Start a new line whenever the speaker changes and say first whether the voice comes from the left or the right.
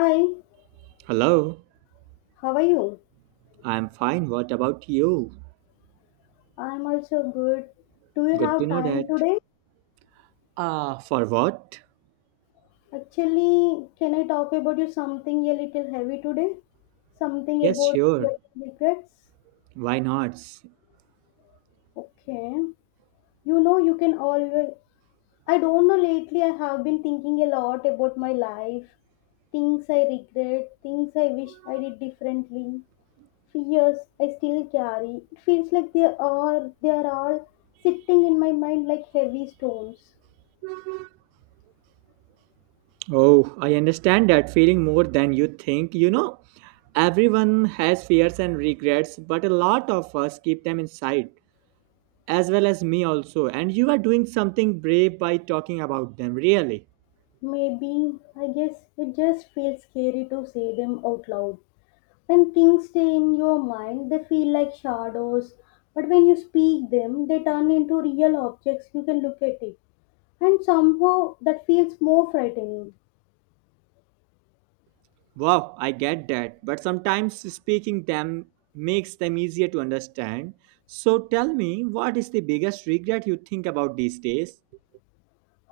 left: Hi,
right: Hello,
left: how are you?
right: I'm fine. What about you?
left: I'm also good. Do you
right: Good to
left: have
right: know
left: time
right: that.
left: today?
right: Ah, for what?
left: Actually, can I talk about you something a little heavy today? Something
right: Yes,
left: about
right: sure.
left: your regrets?
right: Why not?
left: Okay. You know, you can always. I don't know, lately I have been thinking a lot about my life, things I regret, things I wish I did differently, fears I still carry. It feels like they are all sitting in my mind like heavy stones.
right: Oh, I understand that feeling more than you think. You know, everyone has fears and regrets, but a lot of us keep them inside, as well as me also. And you are doing something brave by talking about them, really.
left: Maybe, I guess it just feels scary to say them out loud. When things stay in your mind, they feel like shadows, but when you speak them, they turn into real objects you can look at it. And somehow that feels more frightening.
right: Wow, I get that, but sometimes speaking them makes them easier to understand. So tell me, what is the biggest regret you think about these days?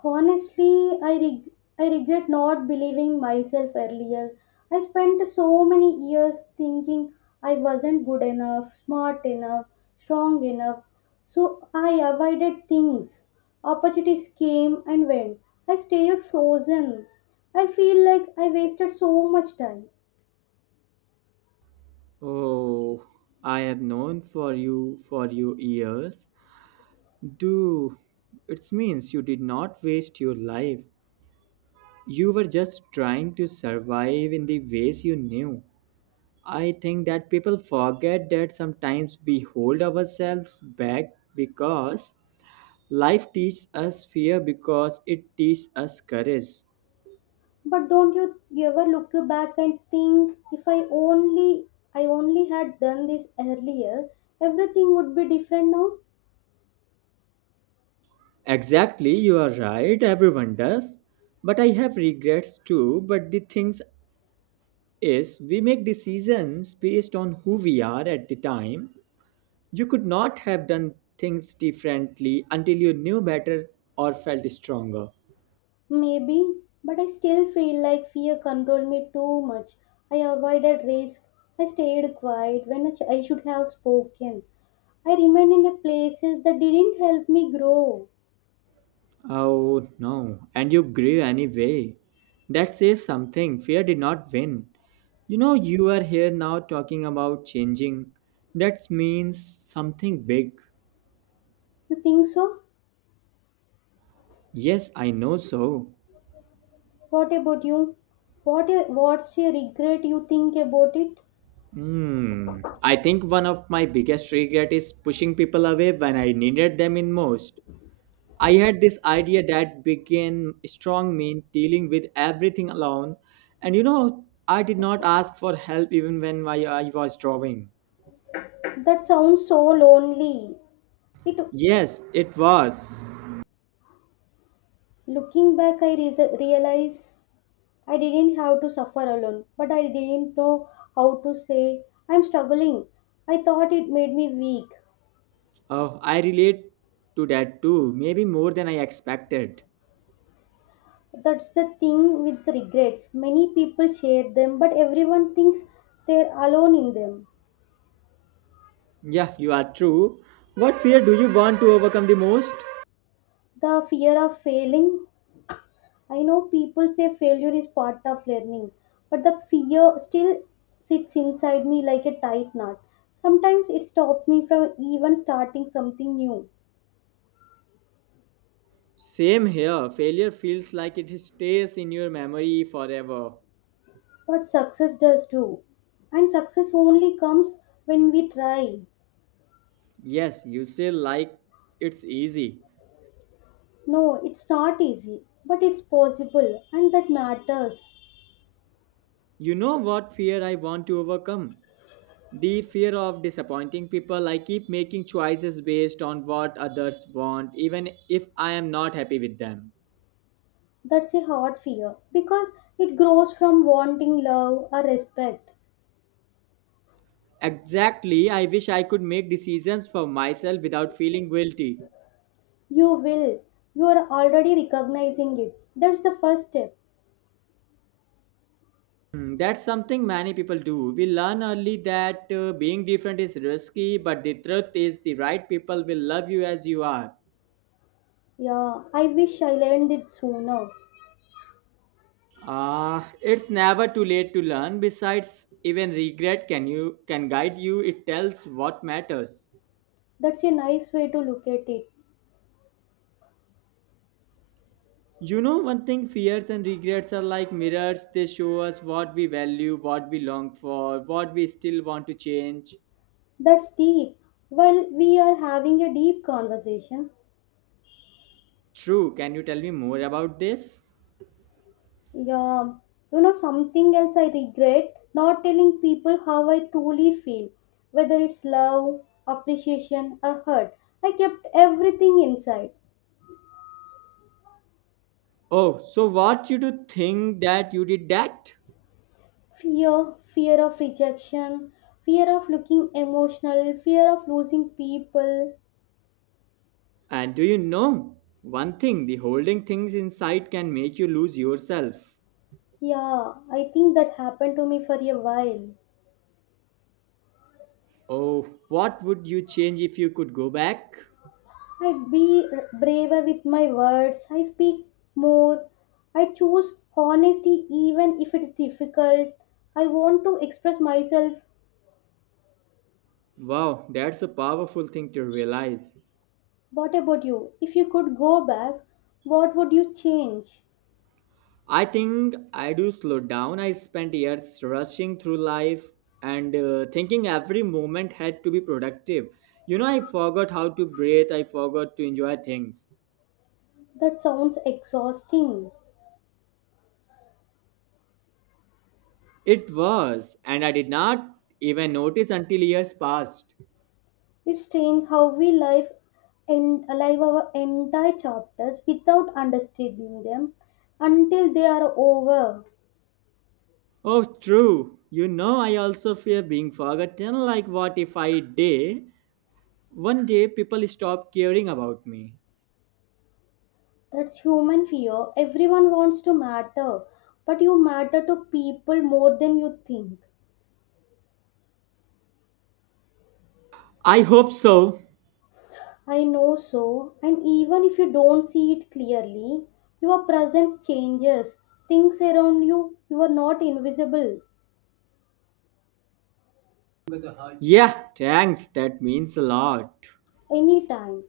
left: Honestly, I regret not believing myself earlier. I spent so many years thinking I wasn't good enough, smart enough, strong enough. So I avoided things. Opportunities came and went. I stayed frozen. I feel like I wasted so much time.
right: Oh, I have known for you years. Do it means you did not waste your life. You were just trying to survive in the ways you knew. I think that people forget that sometimes we hold ourselves back because life teaches us fear because it teaches us courage.
left: But don't you ever look back and think if I only had done this earlier, everything would be different now?
right: Exactly, you are right, everyone does. But I have regrets too. But the things is, we make decisions based on who we are at the time. You could not have done things differently until you knew better or felt stronger.
left: Maybe, but I still feel like fear controlled me too much. I avoided risk. I stayed quiet when I should have spoken. I remained in a places that didn't help me grow.
right: Oh no, and you grew anyway. That says something. Fear did not win. You know, you are here now talking about changing. That means something big.
left: You think so?
right: Yes, I know so.
left: What about you? What's a regret you think about it?
right: Hmm. I think one of my biggest regret is pushing people away when I needed them in most. I had this idea that began strong mean dealing with everything alone, and you know, I did not ask for help even when my I was drawing.
left: That sounds so lonely. It
right: Yes, it was.
left: Looking back, realize I didn't have to suffer alone, but I didn't know how to say, I'm struggling. I thought it made me weak.
right: Oh, I relate to that too, maybe more than I expected.
left: That's the thing with regrets. Many people share them, but everyone thinks they're alone in them.
right: Yeah, you are true. What fear do you want to overcome the most?
left: The fear of failing. I know people say failure is part of learning, but the fear still sits inside me like a tight knot. Sometimes it stops me from even starting something new.
right: Same here. Failure feels like it stays in your memory forever.
left: What success does too. And success only comes when we try.
right: Yes, you say like it's easy.
left: No, it's not easy, but it's possible, and that matters.
right: You know what fear I want to overcome? The fear of disappointing people. I keep making choices based on what others want, even if I am not happy with them.
left: That's a hard fear because it grows from wanting love or respect.
right: Exactly, I wish I could make decisions for myself without feeling guilty.
left: You will. You are already recognizing it. That's the first step.
right: Hmm, that's something many people do. We learn early that being different is risky, but the truth is, the right people will love you as you are.
left: Yeah, I wish I learned it sooner.
right: It's never too late to learn. Besides, even regret can you can guide you. It tells what matters.
left: That's a nice way to look at it.
right: You know, one thing: fears and regrets are like mirrors. They show us what we value, what we long for, what we still want to change.
left: That's deep. Well, we are having a deep conversation.
right: True. Can you tell me more about this?
left: Yeah, you know, something else I regret not telling people how I truly feel, whether it's love, appreciation, or hurt. I kept everything inside
right: Oh, so what you do think that you did that?
left: fear of rejection, fear of looking emotional, fear of losing people.
right: And do you know one thing? The holding things inside can make you lose yourself.
left: Yeah, I think that happened to me for a while.
right: Oh, what would you change if you could go back?
left: I be braver with my words. I speak more. I choose honesty even if it's difficult. I want to express myself.
right: Wow, that's a powerful thing to realize.
left: What about you? If you could go back, what would you change?
right: I think I do slow down. I spent years rushing through life and thinking every moment had to be productive. You know, I forgot how to breathe, I forgot to enjoy things.
left: That sounds exhausting.
right: It was, and I did not even notice until years passed.
left: It's strange how we live and alive our entire chapters without understanding them until they are over.
right: Oh, true. You know, I also fear being forgotten. Like, what if I day one day people stop caring about me?
left: That's human fear. Everyone wants to matter, but you matter to people more than you think.
right: I hope so.
left: I know so, and even if you don't see it clearly, your presence changes. Things around you, you are not invisible
right: Yeah, thanks. That means a lot.
left: anytime.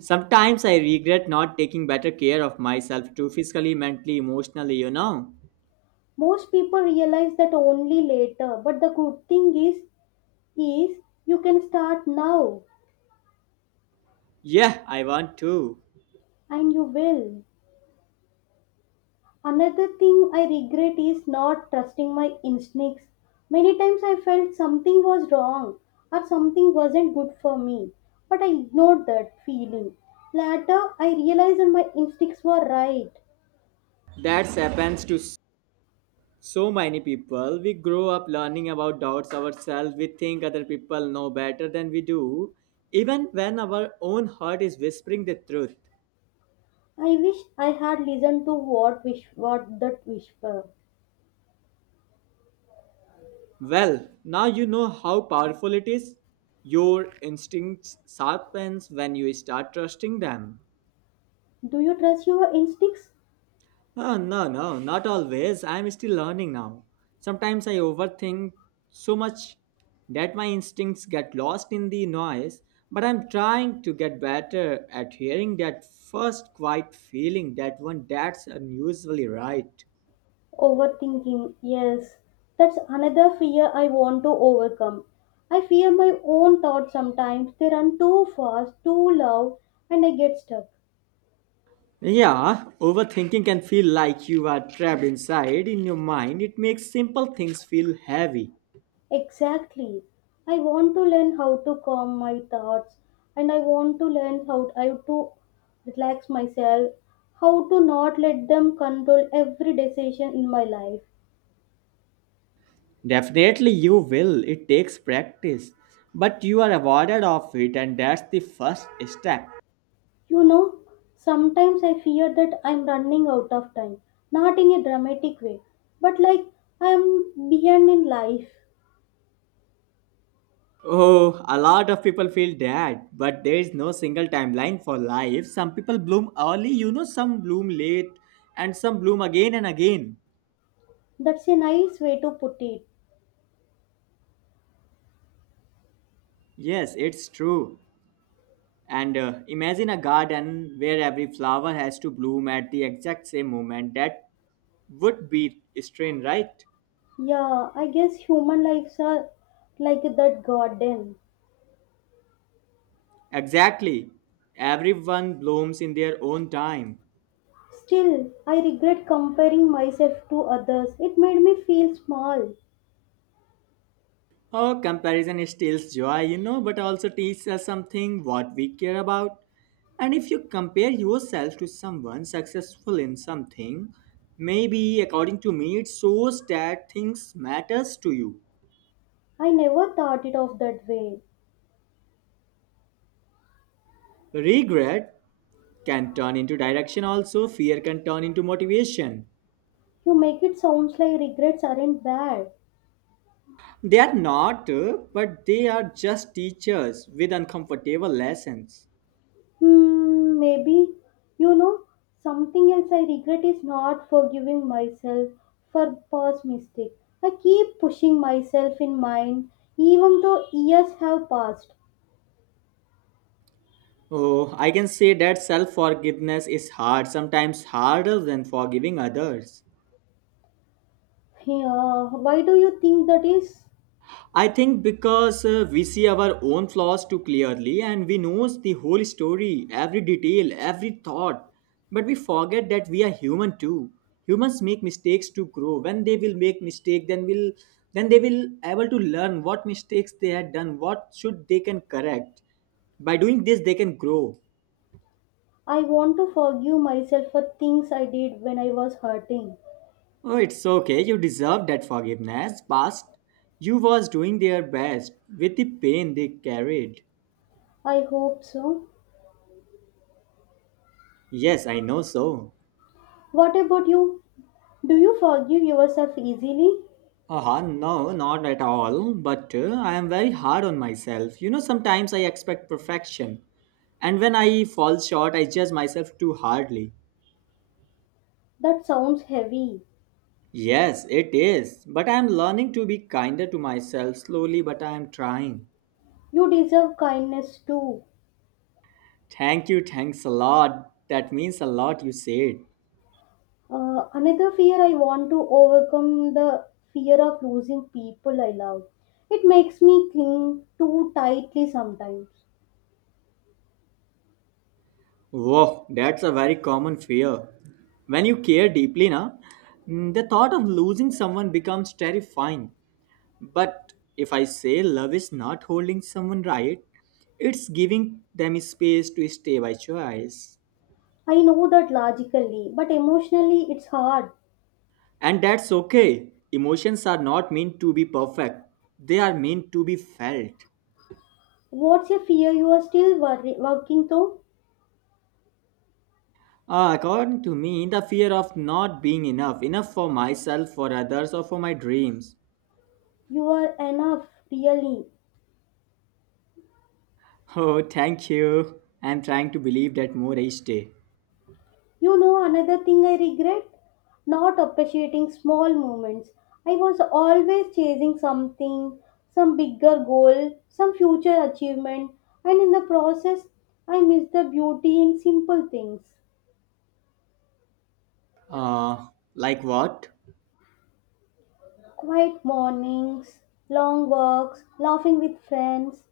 right: Sometimes I regret not taking better care of myself too physically, mentally, emotionally, you know.
left: Most people realize that only later, but the good thing is you can start now
right: Yeah, I want to.
left: and you will. Another thing I regret is not trusting my instincts. Many times I felt something was wrong or something wasn't good for me, but I ignored that feeling. Later, I realized that my instincts were right.
right: That happens to so many people, we grow up learning about doubts ourselves. We think other people know better than we do, even when our own heart is whispering the truth.
left: I wish I had listened to what that whisper.
right: Well, now you know how powerful it is. Your instincts sharpens when you start trusting them.
left: Do you trust your instincts?
right: No, no, not always. I'm still learning now. Sometimes I overthink so much that my instincts get lost in the noise, but I'm trying to get better at hearing that first quiet feeling, that one that's unusually right.
left: Overthinking, yes. That's another fear I want to overcome. I fear my own thoughts sometimes. They run too fast, too loud, and I get stuck.
right: Yeah, overthinking can feel like you are trapped inside in your mind. It makes simple things feel heavy.
left: Exactly. I want to learn how to calm my thoughts, and I want to learn how I to relax myself, how to not let them control every decision in my life.
right: Definitely, you will. It takes practice. But you are awarded of it, and that's the first step.
left: You know, sometimes I fear that I'm running out of time. Not in a dramatic way, but like I'm behind in life.
right: Oh, a lot of people feel that, but there is no single timeline for life. Some people bloom early, you know, some bloom late, and some bloom again and again.
left: That's a nice way to put it.
right: Yes, it's true. And imagine a garden where every flower has to bloom at the exact same moment. That would be strain, right?
left: Yeah, I guess human lives are like that garden.
right: Exactly. Everyone blooms in their own time.
left: Still, I regret comparing myself to others. It made me feel small.
right: Oh, comparison steals joy, you know, but also teaches us something what we care about. And if you compare yourself to someone successful in something, maybe according to me, it shows that things matters to you.
left: I never thought it of that way.
right: Regret can turn into direction also, fear can turn into motivation.
left: You make it sounds like regrets aren't bad.
right: They are not, but they are just teachers with uncomfortable lessons.
left: Hmm, maybe. You know, something else I regret is not forgiving myself for past mistake. I keep pushing myself in mind even though years have passed.
right: Oh, I can say that self forgiveness is hard, sometimes harder than forgiving others.
left: Yeah, why do you think that is?
right: I think because we see our own flaws too clearly and we know the whole story, every detail, every thought, but we forget that we are human too. Humans make mistakes to grow. When they will make mistake, then they will able to learn what mistakes they had done, what should they can correct. By doing this, they can grow.
left: I want to forgive myself for things I did when I was hurting.
right: Oh, it's okay. You deserve that forgiveness. Past you was doing their best with the pain they carried.
left: I hope so.
right: Yes, I know so.
left: What about you? Do you forgive yourself easily?
right: No, not at all. But I am very hard on myself. You know, sometimes I expect perfection. And when I fall short, I judge myself too hardly.
left: That sounds heavy.
right: Yes, it is. But I am learning to be kinder to myself slowly, but I am trying.
left: You deserve kindness too.
right: Thank you, thanks a lot. That means a lot you said.
left: Another fear I want to overcome the fear of losing people I love. It makes me cling too tightly sometimes.
right: Wow, that's a very common fear. When you care deeply, the thought of losing someone becomes terrifying. But if I say love is not holding someone right, it's giving them space to stay by choice.
left: I know that logically, but emotionally it's hard.
right: And that's okay. Emotions are not meant to be perfect, they are meant to be felt.
left: What's your fear? You are still worry- working though.
right: According to me, the fear of not being enough, enough for myself, for others, or for my dreams.
left: You are enough, really.
right: Oh, thank you. I'm trying to believe that more each day.
left: You know, another thing I regret? Not appreciating small moments. I was always chasing something, some bigger goal, some future achievement, and in the process, I missed the beauty in simple things.
right: Uh, like what?
left: Quiet mornings, long walks, laughing with friends,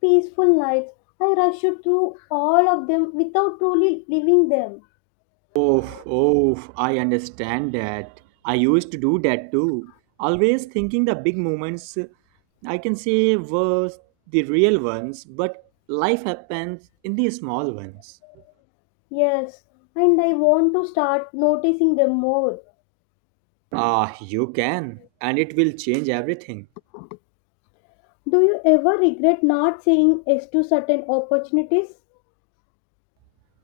left: peaceful nights. I rushed through all of them without truly living them.
right: Oh, oh, I understand that. I used to do that too. Always thinking the big moments, I can say, were the real ones, but life happens in the small ones.
left: Yes, and I want to start noticing them more.
right: Ah, you can, and it will change everything.
left: Do you ever regret not saying yes to certain opportunities?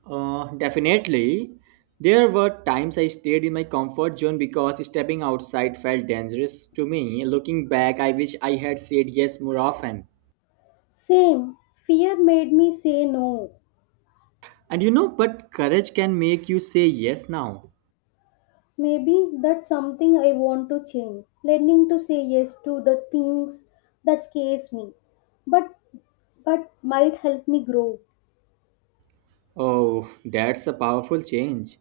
right: Definitely. There were times I stayed in my comfort zone because stepping outside felt dangerous to me. Looking back, I wish I had said yes more often.
left: Same. Fear made me say no.
right: And you know, but courage can make you say yes now.
left: Maybe that's something I want to change. Learning to say yes to the things that scares me, but but might help me grow.
right: Oh, that's a powerful change.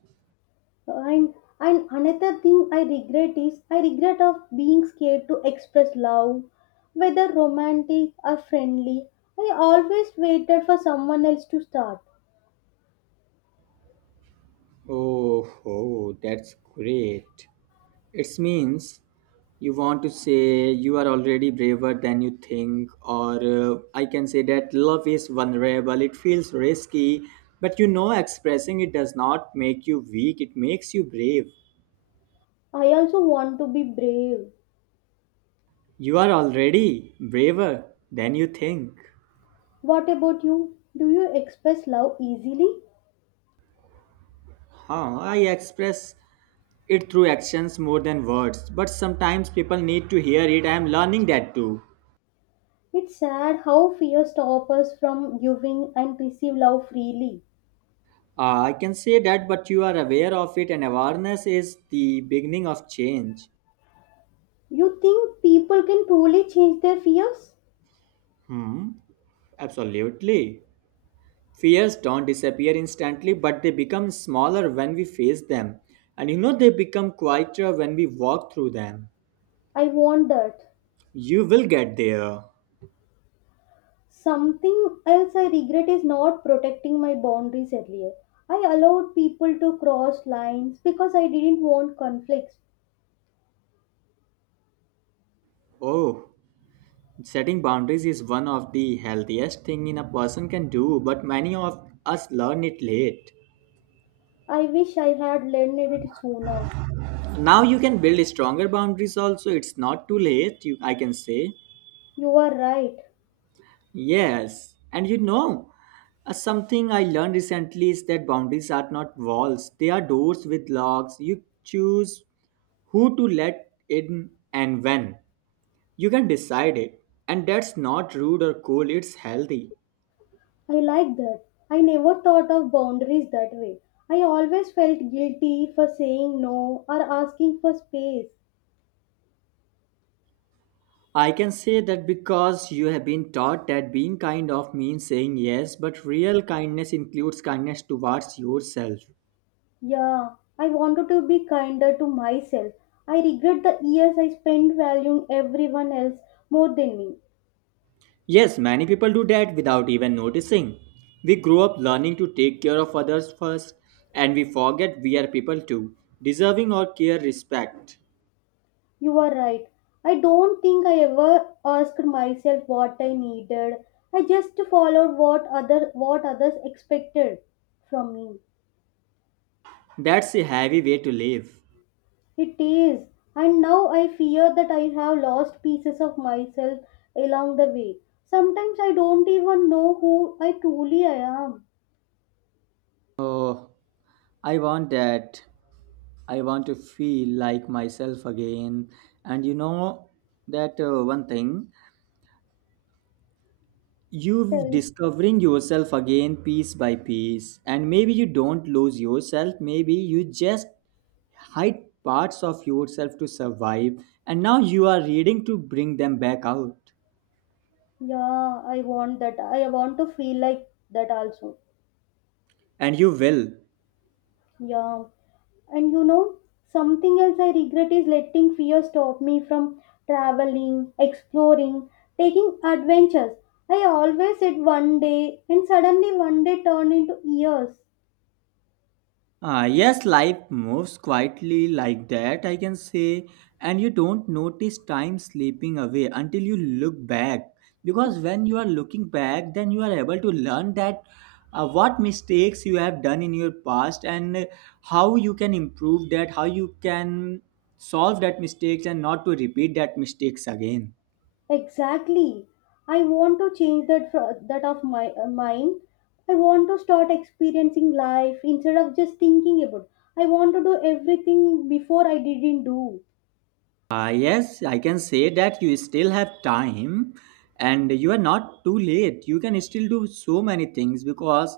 left: And and another thing I regret is I regret of being scared to express love, whether romantic or friendly. I always waited for someone else to start.
right: Oh, oh, that's great. It means you want to say you are already braver than you think or I can say that love is vulnerable, it feels risky, but you know expressing it does not make you weak, it makes you brave.
left: I also want to be brave.
right: You are already braver than you think.
left: What about you? Do you express love easily?
right: I express it through actions more than words, but sometimes people need to hear it, I am learning that too.
left: It's sad how fear stops us from giving and receive love freely.
right: I can say that, but you are aware of it and awareness is the beginning of change.
left: You think people can truly change their fears?
right: Hmm, absolutely. Fears don't disappear instantly, but they become smaller when we face them. And you know, they become quieter when we walk through them.
left: I want that.
right: You will get there.
left: Something else I regret is not protecting my boundaries earlier. I allowed people to cross lines because I didn't want conflicts.
right: Oh, setting boundaries is one of the healthiest thing in a person can do, but many of us learn it late.
left: I wish I had learned it sooner.
right: Now you can build stronger boundaries also. It's not too late, you, I can say.
left: You are right.
right: Yes, and you know, something I learned recently is that boundaries are not walls, they are doors with locks. You choose who to let in and when. You can decide it, and that's not rude or cool, it's healthy.
left: I like that. I never thought of boundaries that way. I always felt guilty for saying no or asking for space.
right: I can say that because you have been taught that being kind of means saying yes, but real kindness includes kindness towards yourself.
left: Yeah, I wanted to be kinder to myself. I regret the years I spent valuing everyone else more than me.
right: Yes, many people do that without even noticing. We grow up learning to take care of others first, and we forget we are people too, deserving our care respect.
left: You are right. I don't think I ever asked myself what I needed. I just followed what others expected from me.
right: That's a heavy way to live.
left: It is, and now I fear that I have lost pieces of myself along the way. Sometimes I don't even know who I truly I am.
right: Oh, I want that. I want to feel like myself again. And you know that one thing, you
left: Tell,
right: discovering yourself again piece by piece. And maybe you don't lose yourself, maybe you just hide parts of yourself to survive. And now you are reading to bring them back out.
left: yeah, I want that. I want to feel like that also.
right: And you will.
left: Yeah, and you know, something else I regret is letting fear stop me from traveling, exploring, taking adventures. I always said one day, and suddenly one day turned into years.
right: Ah, yes, life moves quietly like that, I can say, and you don't notice time slipping away until you look back. Because when you are looking back, then you are able to learn that what mistakes you have done in your past and how you can improve that, how you can solve that mistakes and not to repeat that mistakes again.
left: Exactly. I want to change that that of my mind. I want to start experiencing life instead of just thinking about. I want to do everything before I didn't do.
right: Ah, yes, I can say that you still have time and you are not too late. You can still do so many things because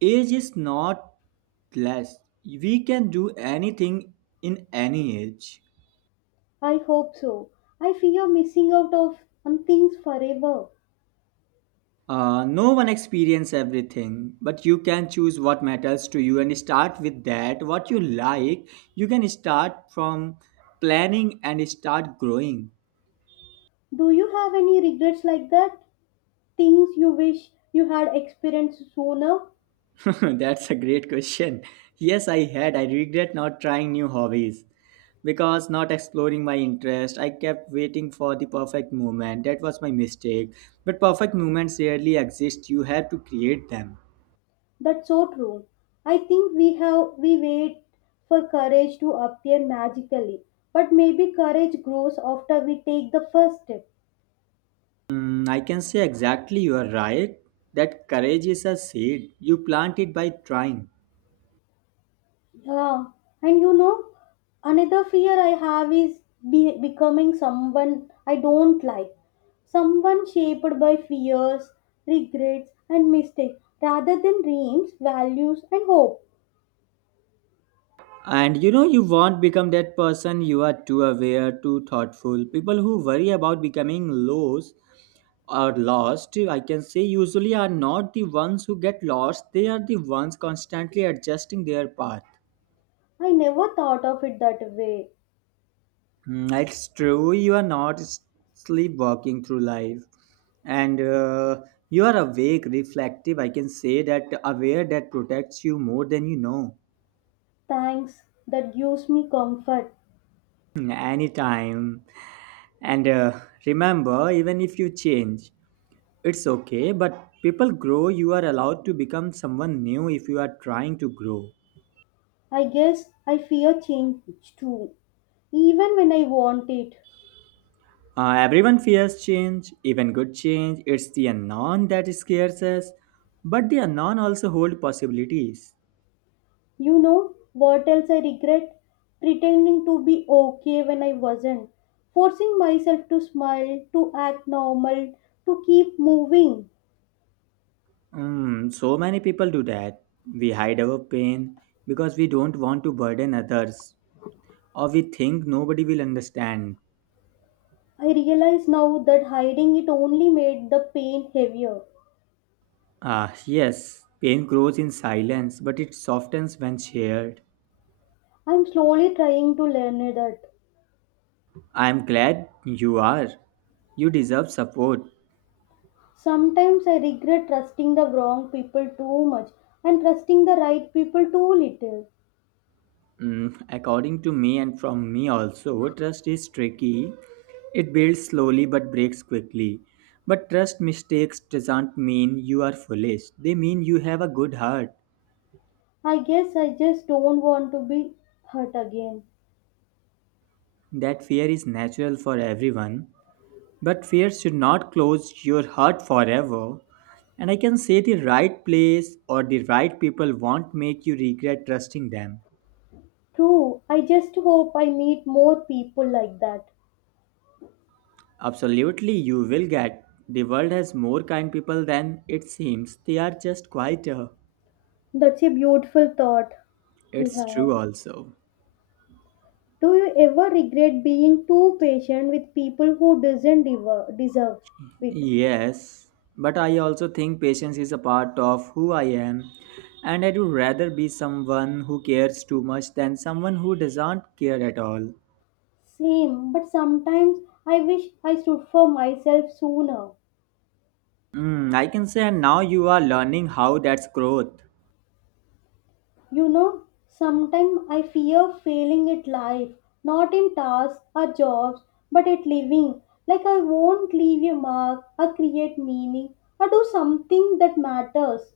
right: age is not less. We can do anything in any age.
left: I hope so. I fear missing out of on things forever.
right: No one experience everything, but you can choose what matters to you and start with that. What you like, you can start from planning and start growing.
left: Do you have any regrets like that? Things you wish you had experienced sooner?
right: That's a great question. Yes, I had. I regret not trying new hobbies, because not exploring my interest, I kept waiting for the perfect moment. That was my mistake, but perfect moments rarely exist. You have to create them.
left: That's so true. I think we wait for courage to appear magically, but maybe courage grows after we take the first step.
right: I can say exactly you are right. That courage is a seed. You plant it by trying.
left: Yeah, and you know, another fear I have is becoming someone I don't like, someone shaped by fears, regrets, and mistakes rather than dreams, values, and hope.
right: And you know, you won't become that person. You are too aware, too thoughtful. People who worry about becoming lost or lost, I can say, usually are not the ones who get lost. They are the ones constantly adjusting their path.
left: I never thought of it that way.
right: It's true, you are not sleepwalking through life, and you are awake, reflective. I can say that aware that protects you more than you know.
left: Thanks, that gives me comfort.
right: Hmm, anytime. And remember, even if you change, it's okay, but people grow. You are allowed to become someone new if you are trying to grow.
left: I guess I fear change too, even when I want it.
right: Everyone fears change, even good change. It's the unknown that scares us, but the unknown also holds possibilities.
left: You know what else I regret? Pretending to be okay when I wasn't, forcing myself to smile, to act normal, to keep moving.
right: So many people do that. We hide our pain because we don't want to burden others, or we think nobody will understand.
left: I realize now that hiding it only made the pain heavier.
right: Ah, yes, pain grows in silence, but it softens when shared.
left: I'm slowly trying to learn that.
right: I am glad you are. You deserve support.
left: Sometimes I regret trusting the wrong people too much and trusting the right people too little.
right: Mm, according to me and from me also, trust is tricky. It builds slowly but breaks quickly. But trust mistakes doesn't mean you are foolish. They mean you have a good heart.
left: I guess I just don't want to be hurt again.
right: That fear is natural for everyone, but fear should not close your heart forever. And I can say the right place or the right people won't make you regret trusting them.
left: True, I just hope I meet more people like that.
right: Absolutely, you will get. The world has more kind people than it seems. They are just quieter.
left: That's a beautiful thought you
right: It's true
left: have.
right: also.
left: Do you ever regret being too patient with people who doesn't deserve, deserve it?
right: Yes, but I also think patience is a part of who I am, and I would rather be someone who cares too much than someone who doesn't care at all.
left: Same, but sometimes I wish I stood for myself sooner.
right: I can say, and now you are learning how that's growth.
left: You know, sometimes I fear failing at life, not in tasks or jobs, but at living. Like I won't leave a mark or create meaning or do something that matters.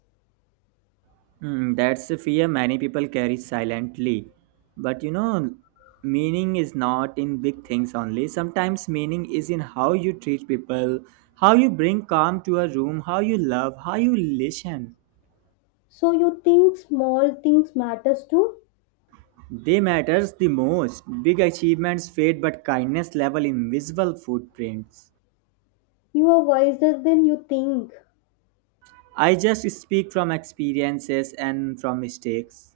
right: That's a fear many people carry silently. But you know, meaning is not in big things only. Sometimes meaning is in how you treat people, how you bring calm to a room, how you love, how you listen.
left: So you think small things matters too?
right: They matters the most. Big achievements fade, but kindness level invisible footprints.
left: You are wiser than you think.
right: I just speak from experiences and from mistakes.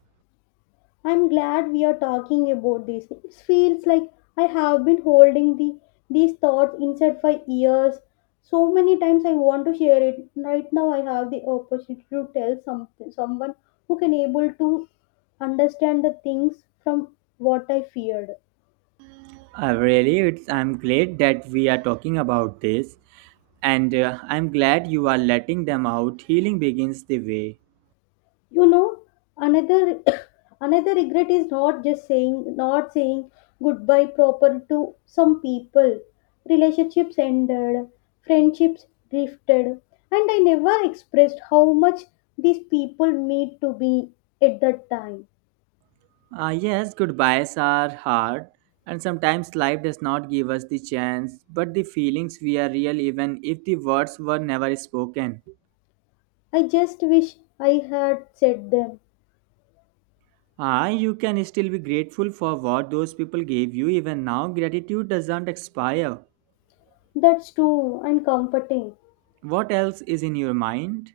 left: I'm glad we are talking about this. It feels like I have been holding the these thoughts inside for years. So many times I want to share it. Right now I have the opportunity to tell something someone who can able to understand the things from what I feared.
right: Really, I'm glad that we are talking about this, and I'm glad you are letting them out. Healing begins the way.
left: You know, another another regret is not saying goodbye proper to some people, relationships ended, friendships drifted, and I never expressed how much these people meant to me at that time.
right: Ah, yes, goodbyes are hard, and sometimes life does not give us the chance, but the feelings we are real even if the words were never spoken.
left: I just wish I had said them.
right: Ah, you can still be grateful for what those people gave you even now. Gratitude doesn't expire.
left: That's true and comforting.
right: What else is in your mind?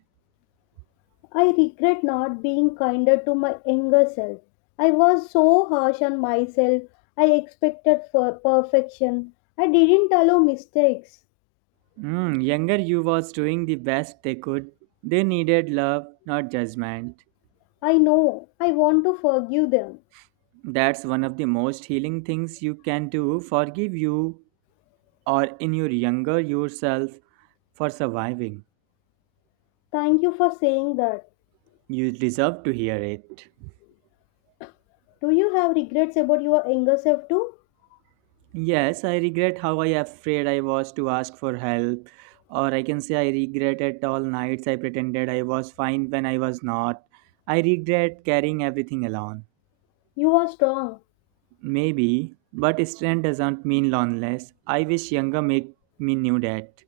left: I regret not being kinder to my younger self. I was so harsh on myself. I expected for perfection. I didn't allow mistakes.
right: Hmm, younger you was doing the best they could. They needed love, not judgment.
left: I know. I want to forgive them.
right: That's one of the most healing things you can do. Forgive you or in your younger yourself for surviving.
left: Thank you for saying that.
right: You deserve to hear it.
left: Do you have regrets about your younger self too?
right: Yes, I regret how I afraid I was to ask for help. Or I can say I regretted all nights I pretended I was fine when I was not. I regret carrying everything alone.
left: You are strong.
right: Maybe, but strength doesn't mean loneliness. I wish younger make me knew that.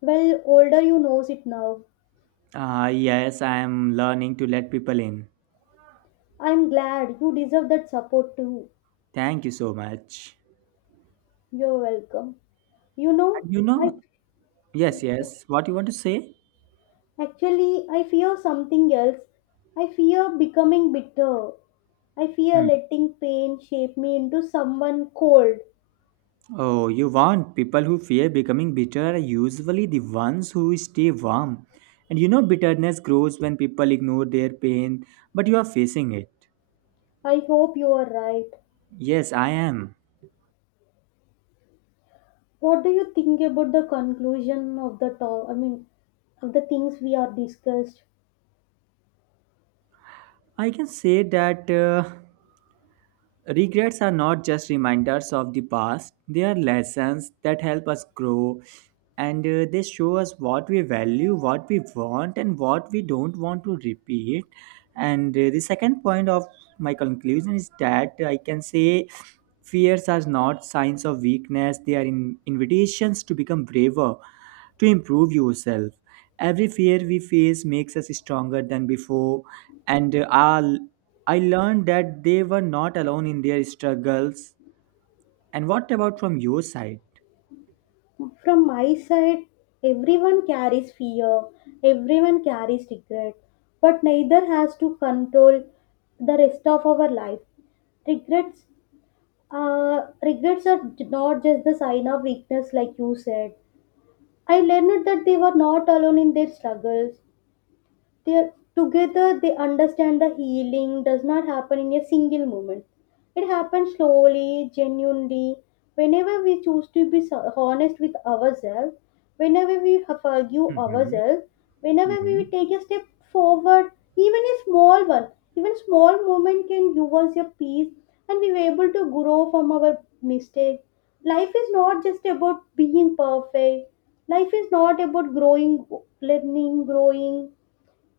left: Well, older you knows it now.
right: Ah, yes, I am learning to let people in.
left: I'm glad you deserve that support too.
right: Thank you so much.
left: You're welcome. You know,
right: And you
left: I.
right: know, yes, yes. What you want to say?
left: Actually, I fear something else. I fear becoming bitter. I fear
right: Hmm.
left: letting pain shape me into someone cold.
right: Oh, you want people who fear becoming bitter are usually the ones who stay warm. And you know, bitterness grows when people ignore their pain, but you are facing it.
left: I hope you are right.
right: Yes, I am.
left: What do you think about the conclusion of the talk? I mean, of the things we are discussed.
right: I can say that. Regrets are not just reminders of the past, they are lessons that help us grow, and they show us what we value, what we want, and what we don't want to repeat. And the second point of my conclusion is that I can say fears are not signs of weakness, they are invitations to become braver, to improve yourself. Every fear we face makes us stronger than before. And I'll- I learned that they were not alone in their struggles. And what about from your side?
left: From my side, everyone carries fear. Everyone carries regret. But neither has to control the rest of our life. Regrets. Regrets are not just the sign of weakness, like you said. I learned that they were not alone in their struggles, they together they understand the healing does not happen in a single moment, it happens slowly, genuinely, whenever we choose to be honest with ourselves, whenever we have forgive
right: Hmm.
left: ourselves, whenever we
right: Hmm.
left: take a step forward, even a small one, even small moment can give us a peace, and we were able to grow from our mistake. Life is not just about being perfect, life is not about growing, learning, growing,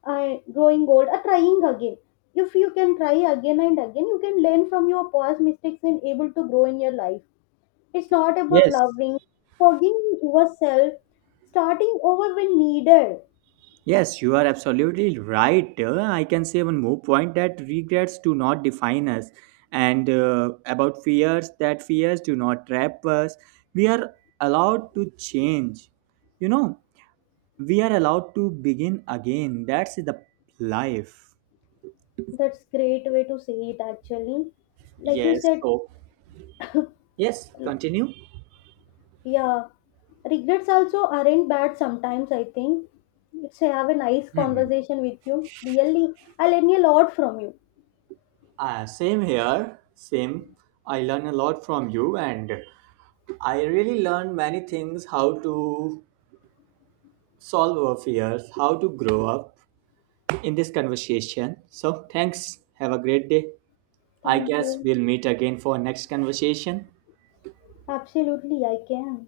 left: growing old or trying again. If you can try again and again, you can learn from your past mistakes and able to grow in your life. It's not about
right: Yes.
left: loving, forgiving yourself, starting over when needed.
right: Yes, you are absolutely right. I can say one more point that regrets do not define us, and about fears that fears do not trap us. We are allowed to change. You know, we are allowed to begin again. That's the life.
left: That's great way to say it actually, like you
right: Yes,
left: said.
right: so yes, continue.
left: Yeah, regrets also aren't bad sometimes I think. It's have a nice conversation with you really. I learn a lot from you.
right: Same here, same. I learn a lot from you, and I really learn many things: how to solve our fears, how to grow up in this conversation. So thanks, have a great day. I
left: Thank
right: guess
left: you.
right: we'll meet again for next conversation.
left: Absolutely I can.